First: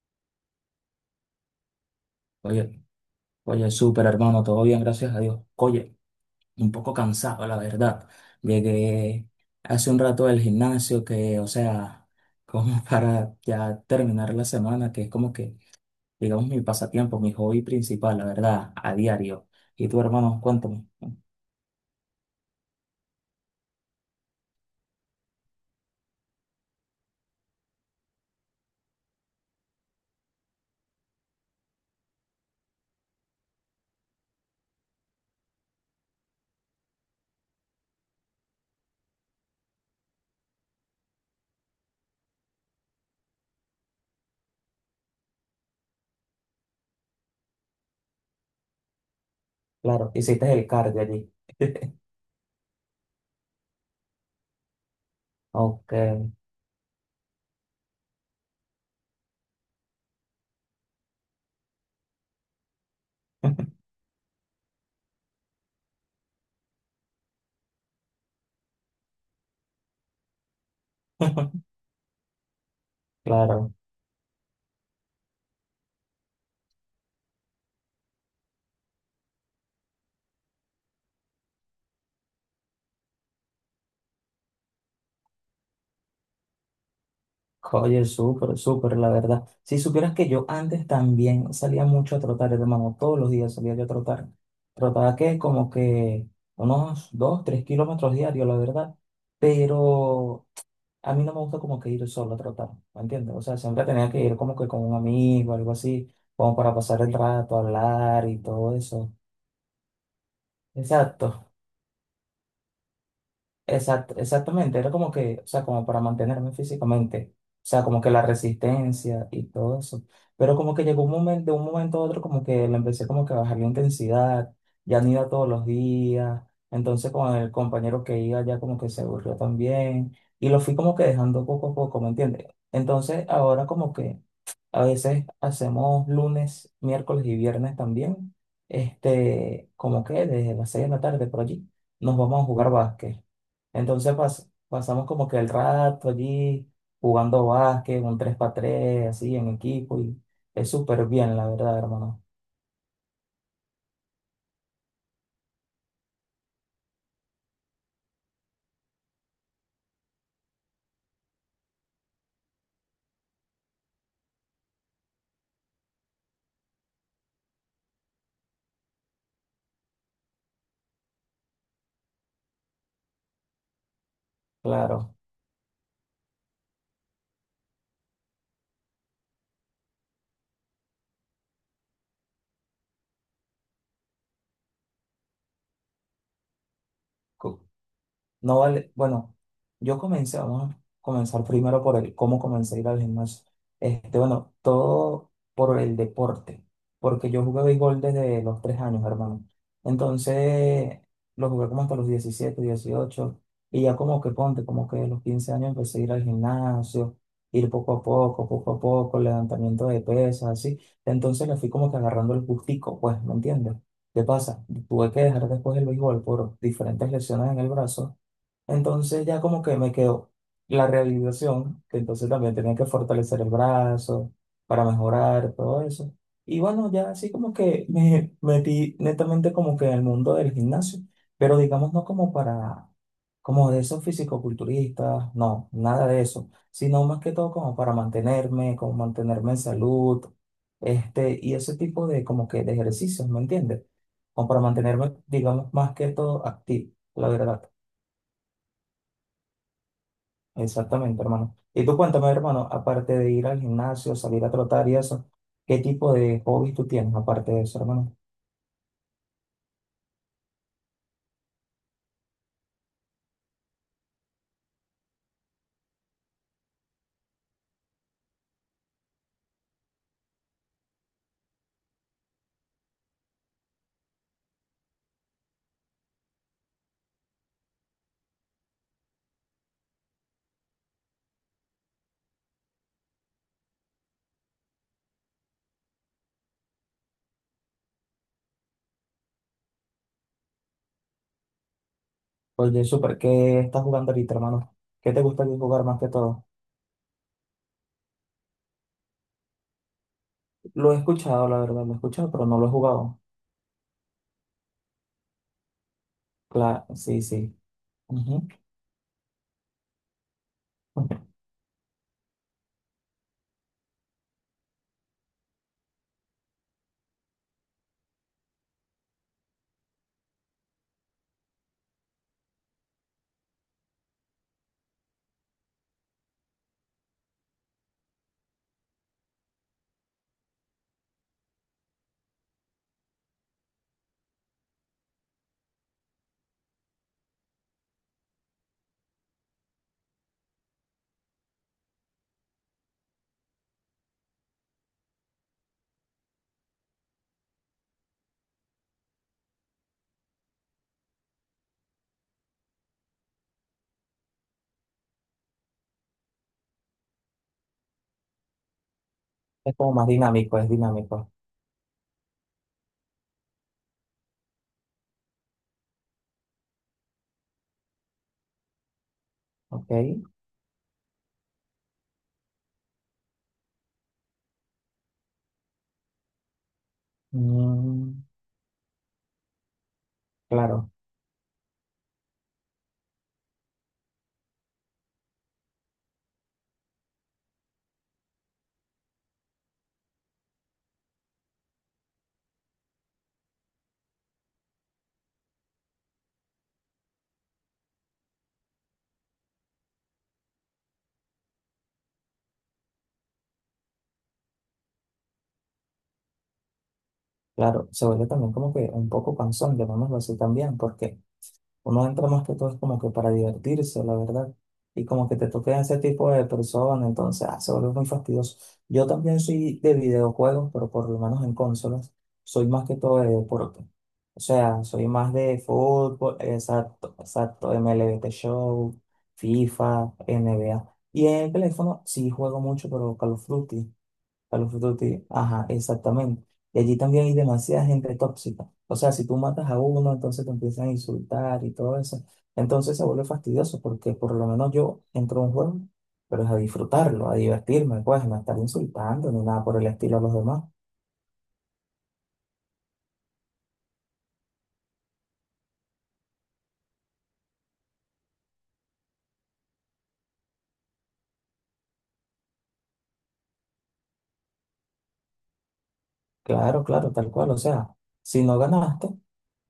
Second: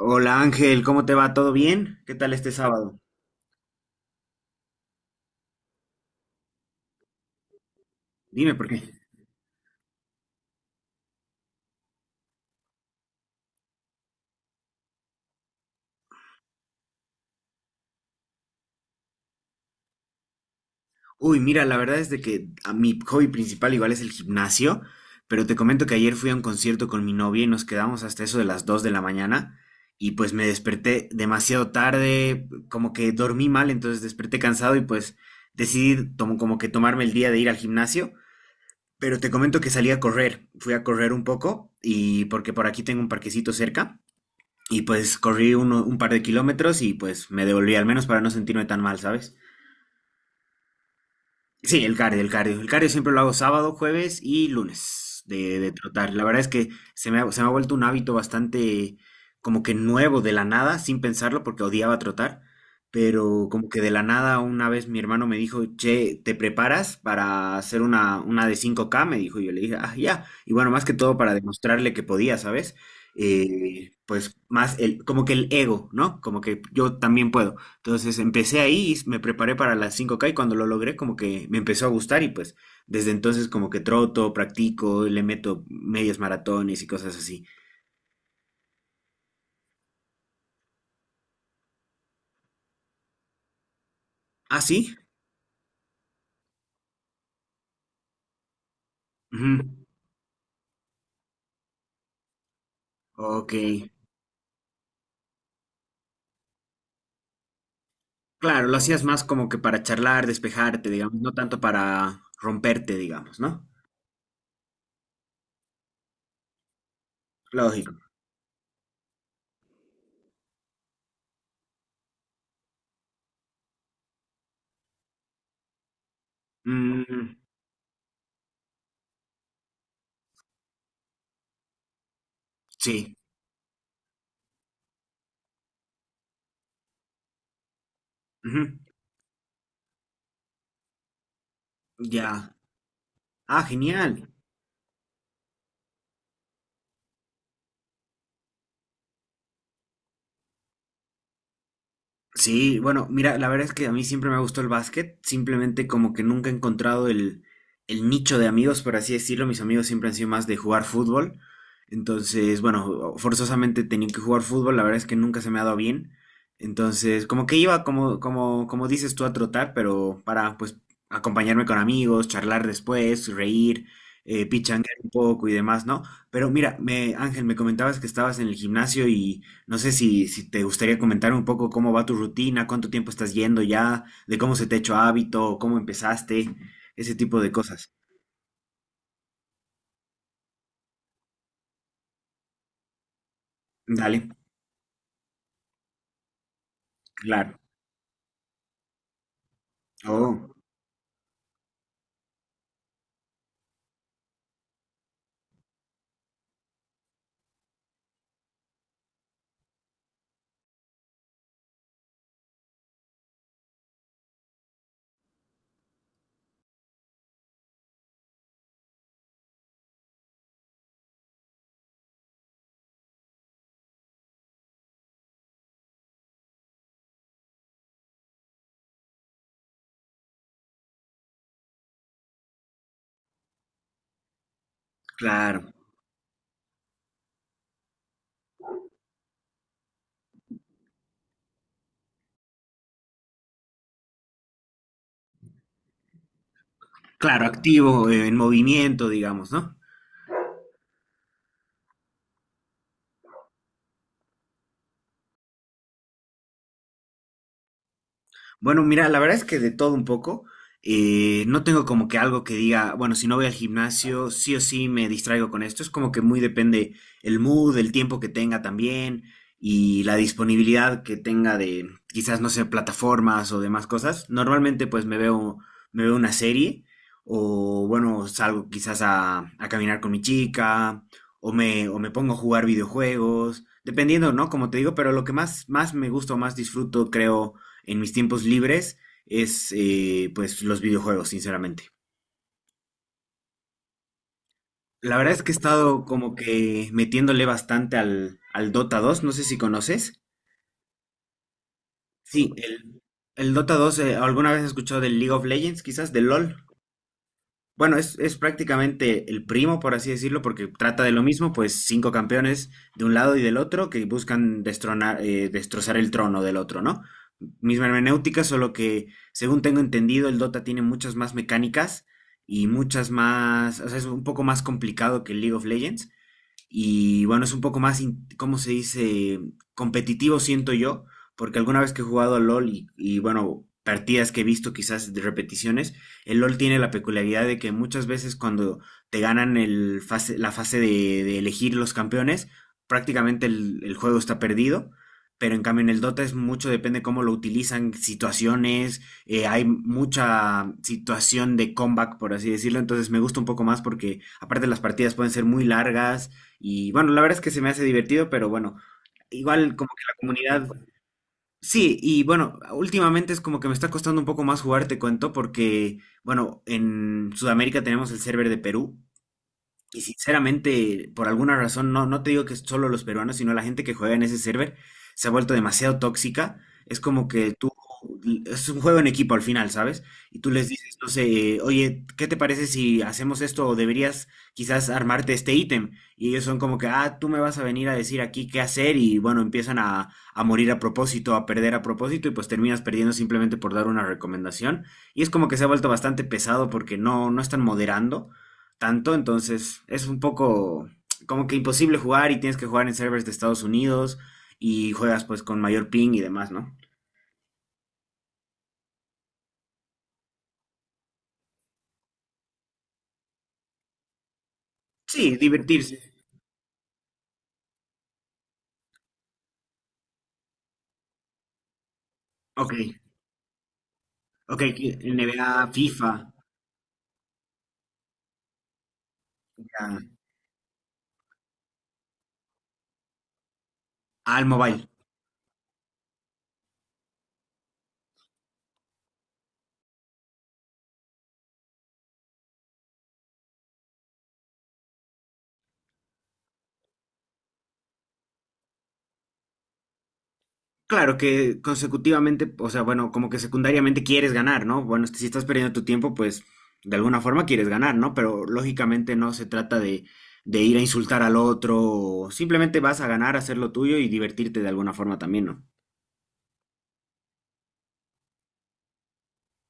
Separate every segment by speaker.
Speaker 1: Hola Ángel, ¿cómo te va? ¿Todo bien? ¿Qué tal este
Speaker 2: Oye,
Speaker 1: sábado?
Speaker 2: oye, súper hermano, todo bien, gracias a Dios. Oye, un poco cansado, la verdad.
Speaker 1: Dime por qué.
Speaker 2: Llegué hace un rato del gimnasio que, o sea, como para ya terminar la semana, que es como que, digamos, mi pasatiempo, mi hobby principal, la verdad, a diario. Y tú, hermano, cuéntame.
Speaker 1: Uy, mira, la verdad es de que a mi hobby principal igual es el gimnasio, pero te comento que ayer fui a un concierto con mi novia y nos quedamos hasta eso de las 2 de la mañana y pues me desperté demasiado tarde, como que dormí mal, entonces desperté cansado y pues decidí como que tomarme el día de ir al gimnasio, pero te comento que salí a correr, fui a correr un poco y porque por aquí tengo un parquecito cerca. Y pues corrí un par de kilómetros y pues me devolví al menos para no sentirme tan mal, ¿sabes?
Speaker 2: Claro, hiciste el cardio allí.
Speaker 1: Sí, el cardio, el cardio. El cardio siempre lo hago sábado, jueves y lunes de
Speaker 2: Ok.
Speaker 1: trotar. La verdad es que se me ha vuelto un hábito bastante como que nuevo de la nada, sin pensarlo, porque odiaba trotar, pero como que de la nada una vez mi hermano me dijo, che, ¿te preparas para hacer una de 5K? Me dijo, y yo le dije, ah, ya. Y bueno, más que todo para demostrarle que podía, ¿sabes?
Speaker 2: Claro.
Speaker 1: Pues más el, como que el ego, ¿no? Como que yo también puedo. Entonces empecé ahí, y me preparé para las 5K y cuando lo logré como que me empezó a gustar y pues desde entonces como que troto, practico, le meto medias maratones y cosas así.
Speaker 2: Oye, súper, súper, la verdad. Si supieras que yo antes también salía mucho a trotar, hermano, todos los días salía yo a trotar.
Speaker 1: ¿Ah, sí?
Speaker 2: Trotaba que como que unos 2, 3 kilómetros diarios, la verdad.
Speaker 1: Ujú.
Speaker 2: Pero a mí no me gusta como que ir solo a trotar, ¿me entiendes? O
Speaker 1: Ok.
Speaker 2: sea, siempre tenía que ir como que con un amigo, algo así, como para pasar el rato, hablar y
Speaker 1: Claro,
Speaker 2: todo
Speaker 1: lo hacías
Speaker 2: eso.
Speaker 1: más como que para charlar, despejarte, digamos, no
Speaker 2: Exacto.
Speaker 1: tanto para romperte, digamos, ¿no?
Speaker 2: Exactamente, era como que, o sea, como para mantenerme físicamente, o sea,
Speaker 1: Lógico.
Speaker 2: como que la resistencia y todo eso. Pero como que llegó un momento, de un momento a otro, como que le empecé como que a bajar la intensidad, ya no iba todos los días, entonces
Speaker 1: Mm,
Speaker 2: con el compañero que iba ya como que se aburrió también, y lo fui como que dejando poco a poco, ¿me entiendes?
Speaker 1: sí.
Speaker 2: Entonces ahora como que a veces hacemos lunes, miércoles y viernes también.
Speaker 1: Ujú.
Speaker 2: Este, como que desde las 6 de la tarde por allí nos vamos a
Speaker 1: Ya.
Speaker 2: jugar básquet.
Speaker 1: Ah,
Speaker 2: Entonces
Speaker 1: genial.
Speaker 2: pasamos como que el rato allí jugando básquet, un tres x tres así en equipo y es súper bien, la verdad, hermano.
Speaker 1: Sí, bueno, mira, la verdad es que a mí siempre me ha gustado el básquet, simplemente como que nunca he encontrado el nicho de amigos, por así decirlo, mis amigos siempre han sido más de jugar fútbol, entonces, bueno, forzosamente tenía que jugar fútbol, la verdad es que nunca se me ha dado bien, entonces, como que iba, como dices tú, a trotar, pero para, pues, acompañarme con amigos, charlar después, reír, pichanguear un
Speaker 2: Claro.
Speaker 1: poco y demás, ¿no? Pero mira, Ángel, me comentabas que estabas en el gimnasio, no sé si te gustaría comentar un poco cómo va tu rutina, cuánto tiempo estás yendo ya, de cómo se te ha hecho hábito, cómo empezaste, ese tipo de cosas.
Speaker 2: No vale, bueno, yo comencé, vamos a comenzar primero por el cómo comencé a ir al gimnasio. Este,
Speaker 1: Dale,
Speaker 2: bueno, todo por el deporte, porque yo
Speaker 1: claro.
Speaker 2: jugué béisbol desde los 3 años, hermano.
Speaker 1: Oh,
Speaker 2: Entonces, lo jugué como hasta los 17, 18 y ya como que ponte, como que a los 15 años empecé a ir al gimnasio, ir poco a poco, levantamiento de pesas, así. Entonces le fui como que agarrando el gustico, pues, ¿me entiendes? ¿Qué pasa? Tuve que dejar después el béisbol por diferentes lesiones en el brazo, entonces ya como que me quedó la realización, que entonces también tenía que fortalecer el brazo para mejorar todo eso. Y bueno, ya así como que me metí netamente como que en el mundo del gimnasio, pero digamos no como para, como de esos fisicoculturistas, no,
Speaker 1: claro.
Speaker 2: nada de eso, sino más que todo como para mantenerme, como mantenerme en salud, este, y ese tipo de como que de ejercicios, ¿me entiendes? Como para mantenerme, digamos, más que todo activo, la
Speaker 1: Claro,
Speaker 2: verdad.
Speaker 1: activo, en movimiento, digamos, ¿no?
Speaker 2: Exactamente, hermano. Y tú cuéntame, hermano, aparte de ir al gimnasio, salir a trotar y eso, ¿qué tipo de hobbies tú tienes aparte de eso, hermano?
Speaker 1: Bueno, mira, la verdad es que de todo un poco. No tengo como que algo que diga, bueno, si no voy al gimnasio, sí o sí me distraigo con esto. Es como que muy depende el mood, el tiempo que tenga también y la disponibilidad que tenga de quizás, no sé, plataformas o demás cosas. Normalmente pues me veo una serie o bueno, salgo quizás a caminar con mi chica o me pongo a jugar videojuegos, dependiendo, ¿no? Como te digo, pero lo que más, más me gusta o más disfruto, creo, en mis tiempos libres es, pues, los videojuegos, sinceramente.
Speaker 2: Oye, súper, ¿qué estás jugando ahorita, hermano? ¿Qué
Speaker 1: La
Speaker 2: te
Speaker 1: verdad es
Speaker 2: gusta
Speaker 1: que he
Speaker 2: jugar más
Speaker 1: estado
Speaker 2: que
Speaker 1: como
Speaker 2: todo?
Speaker 1: que metiéndole bastante al Dota 2, no sé si conoces.
Speaker 2: Lo he escuchado, la verdad, lo he escuchado, pero
Speaker 1: Sí,
Speaker 2: no lo he jugado.
Speaker 1: el Dota 2, ¿alguna vez has escuchado del League of Legends, quizás, del LOL?
Speaker 2: Claro, sí, sí.
Speaker 1: Bueno, es
Speaker 2: Ujú.
Speaker 1: prácticamente el primo, por así decirlo, porque trata de lo mismo, pues cinco campeones de un lado y del otro que buscan destronar, destrozar el trono del otro, ¿no? Misma hermenéutica, solo que, según tengo entendido, el Dota tiene muchas más mecánicas y muchas más, o sea, es un poco más complicado que el League of Legends, y bueno, es un poco más, ¿cómo se dice? Competitivo, siento yo, porque alguna vez que he jugado a LOL bueno, partidas que he visto quizás de repeticiones, el LOL tiene la peculiaridad de que muchas veces cuando te ganan el fase, la fase de elegir los campeones, prácticamente el juego está perdido. Pero en cambio en el Dota es mucho, depende cómo lo utilizan, situaciones, hay mucha situación de comeback, por así decirlo, entonces me gusta un poco más porque aparte las partidas pueden ser muy largas, y bueno, la verdad es que se me hace divertido, pero bueno, igual
Speaker 2: Es
Speaker 1: como
Speaker 2: como
Speaker 1: que
Speaker 2: más
Speaker 1: la
Speaker 2: dinámico,
Speaker 1: comunidad,
Speaker 2: es dinámico.
Speaker 1: sí, y bueno, últimamente es como que me está costando un poco más jugar, te cuento, porque bueno, en Sudamérica tenemos el server de Perú
Speaker 2: Ok.
Speaker 1: y sinceramente, por alguna razón, no te digo que es solo los peruanos, sino la gente que juega en ese server se ha vuelto demasiado tóxica. Es como que tú,
Speaker 2: Mm,
Speaker 1: es un juego en equipo al final, ¿sabes? Y tú les
Speaker 2: claro,
Speaker 1: dices, no sé, oye, ¿qué te parece si hacemos esto o deberías quizás armarte este ítem? Y ellos son como que, ah, tú me vas a venir a decir aquí qué hacer, y bueno, empiezan a morir a propósito, a perder a propósito y pues terminas perdiendo simplemente por dar una recomendación. Y es como que se ha vuelto bastante pesado porque no están moderando tanto, entonces es un poco como que imposible jugar y tienes que jugar en servers de Estados Unidos y juegas pues con mayor ping y demás, ¿no?
Speaker 2: claro. Se vuelve también como que un poco cansón, llamémoslo así también, porque uno entra más que todo es como que para divertirse, la verdad. Y como que
Speaker 1: Sí,
Speaker 2: te toquen ese
Speaker 1: divertirse.
Speaker 2: tipo de personas, entonces ah, se vuelve muy fastidioso. Yo también soy de videojuegos, pero por lo menos en consolas, soy
Speaker 1: Ok,
Speaker 2: más que todo de deporte. O
Speaker 1: ok,
Speaker 2: sea, soy
Speaker 1: el
Speaker 2: más de
Speaker 1: NBA, FIFA,
Speaker 2: fútbol, exacto, exacto, MLB The Show,
Speaker 1: ya,
Speaker 2: FIFA, NBA. Y en el teléfono sí juego mucho, pero Call of Duty
Speaker 1: al
Speaker 2: para los
Speaker 1: mobile.
Speaker 2: frutos tigres. Ajá, exactamente. Y allí también hay demasiada gente tóxica. O sea, si tú matas a uno, entonces te empiezan a insultar y todo eso. Entonces se vuelve fastidioso porque por lo menos yo entro a un juego, pero es a disfrutarlo, a divertirme, pues, no a estar insultando ni nada por el estilo a los demás.
Speaker 1: Claro que consecutivamente, o sea, bueno, como que secundariamente quieres ganar, ¿no? Bueno, si estás perdiendo tu tiempo, pues de alguna forma quieres ganar, ¿no? Pero lógicamente no se trata de ir a insultar al otro, o simplemente vas a ganar, hacer lo tuyo y divertirte de alguna forma también, ¿no?
Speaker 2: Claro, claro, tal cual. O sea, si no ganaste,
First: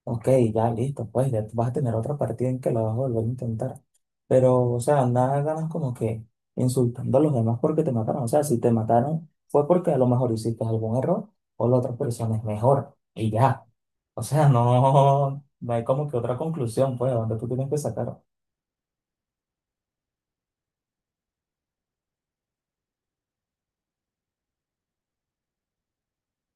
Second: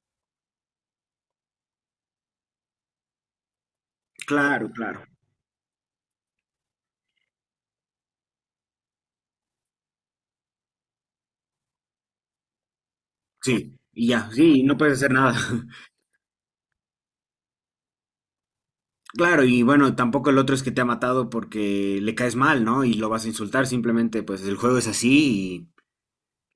Speaker 2: ok, ya listo, pues ya vas a tener otra partida en que lo vas a volver a intentar.
Speaker 1: Claro,
Speaker 2: Pero, o
Speaker 1: claro.
Speaker 2: sea, nada ganas como que insultando a los demás porque te mataron. O sea, si te mataron fue porque a lo mejor hiciste algún error o la otra persona es mejor. Y ya.
Speaker 1: Sí, y
Speaker 2: O
Speaker 1: ya,
Speaker 2: sea,
Speaker 1: sí, no puedes hacer nada.
Speaker 2: no, no hay como que otra conclusión, pues, donde tú tienes que sacar.
Speaker 1: Claro, y bueno, tampoco el otro es que te ha matado porque le caes mal, ¿no? Y lo vas a insultar, simplemente pues el juego es así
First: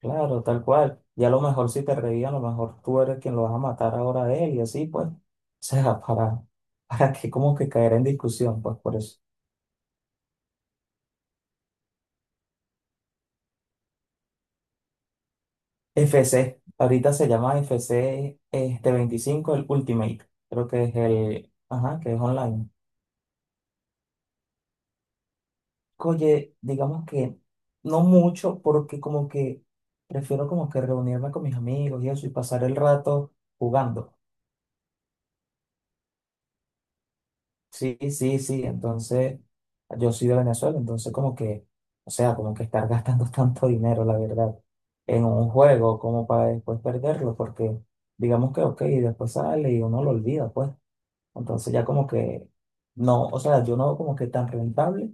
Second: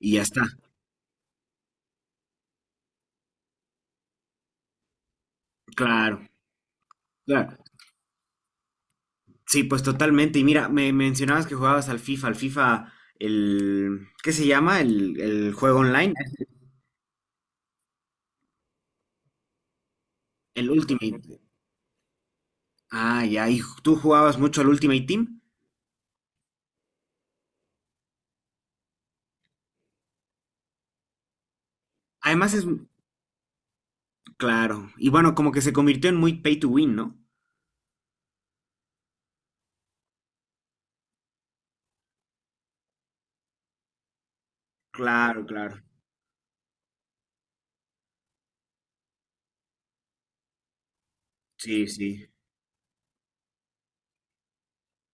Speaker 1: y ya está.
Speaker 2: tal cual. Y a lo mejor si te reían, a lo mejor tú eres quien lo vas a matar ahora a él y así, pues. O sea,
Speaker 1: Claro,
Speaker 2: para que como
Speaker 1: claro.
Speaker 2: que caer en discusión, pues, por eso.
Speaker 1: Sí, pues totalmente. Y mira, me mencionabas que jugabas al FIFA, el, ¿qué se llama? El juego online,
Speaker 2: FC, ahorita se llama FC este 25 el Ultimate, creo
Speaker 1: el
Speaker 2: que es
Speaker 1: Ultimate.
Speaker 2: el, ajá, que es online.
Speaker 1: Ah, ya, y tú jugabas mucho al Ultimate Team.
Speaker 2: Oye, digamos que no mucho, porque como que prefiero como que reunirme con mis amigos y eso y
Speaker 1: Además
Speaker 2: pasar
Speaker 1: es,
Speaker 2: el rato jugando.
Speaker 1: claro, y bueno, como que se convirtió en muy pay to win, ¿no?
Speaker 2: Sí, sí, sí, entonces yo soy de Venezuela, entonces como que, o sea, como que estar gastando tanto dinero, la verdad, en
Speaker 1: Claro,
Speaker 2: un
Speaker 1: claro.
Speaker 2: juego como para después perderlo, porque digamos que, ok, después sale y uno lo olvida, pues. Entonces ya
Speaker 1: Sí,
Speaker 2: como
Speaker 1: sí.
Speaker 2: que no, o sea, yo no veo como que tan rentable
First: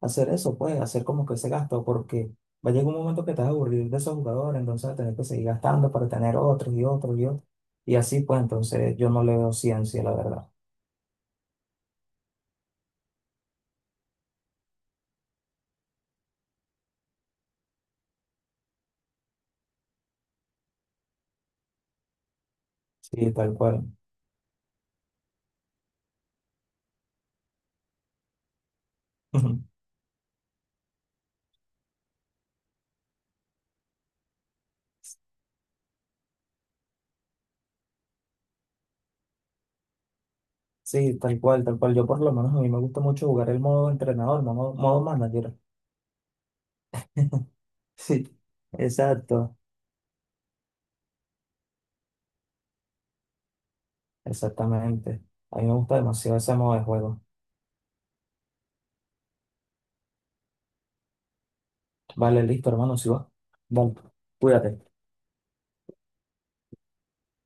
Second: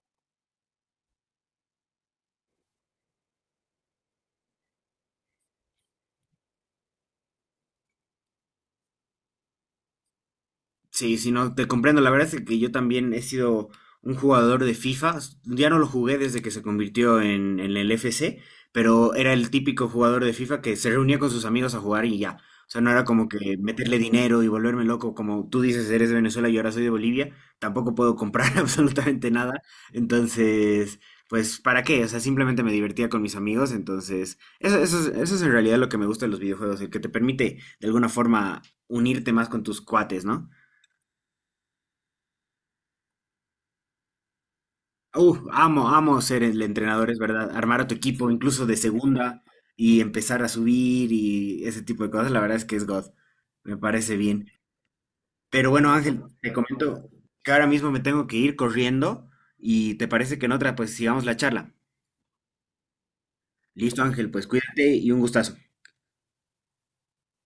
Speaker 2: hacer eso, pues, hacer como que ese gasto, porque va a llegar un momento que te vas a aburrir de esos jugadores, entonces vas a tener que seguir gastando para tener otros y otros y otros. Y así, pues, entonces yo no le veo ciencia, la verdad.
Speaker 1: Sí, si no, te comprendo. La verdad es que yo también he sido un jugador de FIFA. Ya no lo jugué desde que se convirtió en el FC, pero era el típico jugador de FIFA que se reunía con sus amigos a jugar y ya. O sea, no era como
Speaker 2: Sí, tal
Speaker 1: que
Speaker 2: cual.
Speaker 1: meterle dinero y volverme loco. Como tú dices, eres de Venezuela y ahora soy de Bolivia. Tampoco puedo comprar absolutamente nada. Entonces, pues, ¿para qué? O sea, simplemente me divertía con mis amigos. Entonces, eso es en realidad lo que me gusta de los videojuegos, el que te permite de alguna forma unirte más con tus cuates, ¿no?
Speaker 2: Sí, tal cual, tal cual. Yo por lo menos a mí me gusta mucho jugar el modo entrenador, modo, modo
Speaker 1: Uf,
Speaker 2: manager.
Speaker 1: amo, amo ser el entrenador, es verdad. Armar a tu equipo,
Speaker 2: Sí,
Speaker 1: incluso de segunda,
Speaker 2: exacto,
Speaker 1: y empezar a subir y ese tipo de cosas, la verdad es que es God. Me parece bien.
Speaker 2: exactamente. A mí
Speaker 1: Pero
Speaker 2: me
Speaker 1: bueno,
Speaker 2: gusta
Speaker 1: Ángel,
Speaker 2: demasiado
Speaker 1: te
Speaker 2: ese modo de
Speaker 1: comento
Speaker 2: juego.
Speaker 1: que ahora mismo me tengo que ir corriendo y te parece que en otra, pues sigamos la charla.
Speaker 2: Vale, listo, hermano, si va. Vale,
Speaker 1: Listo, Ángel, pues
Speaker 2: cuídate.
Speaker 1: cuídate y un gustazo.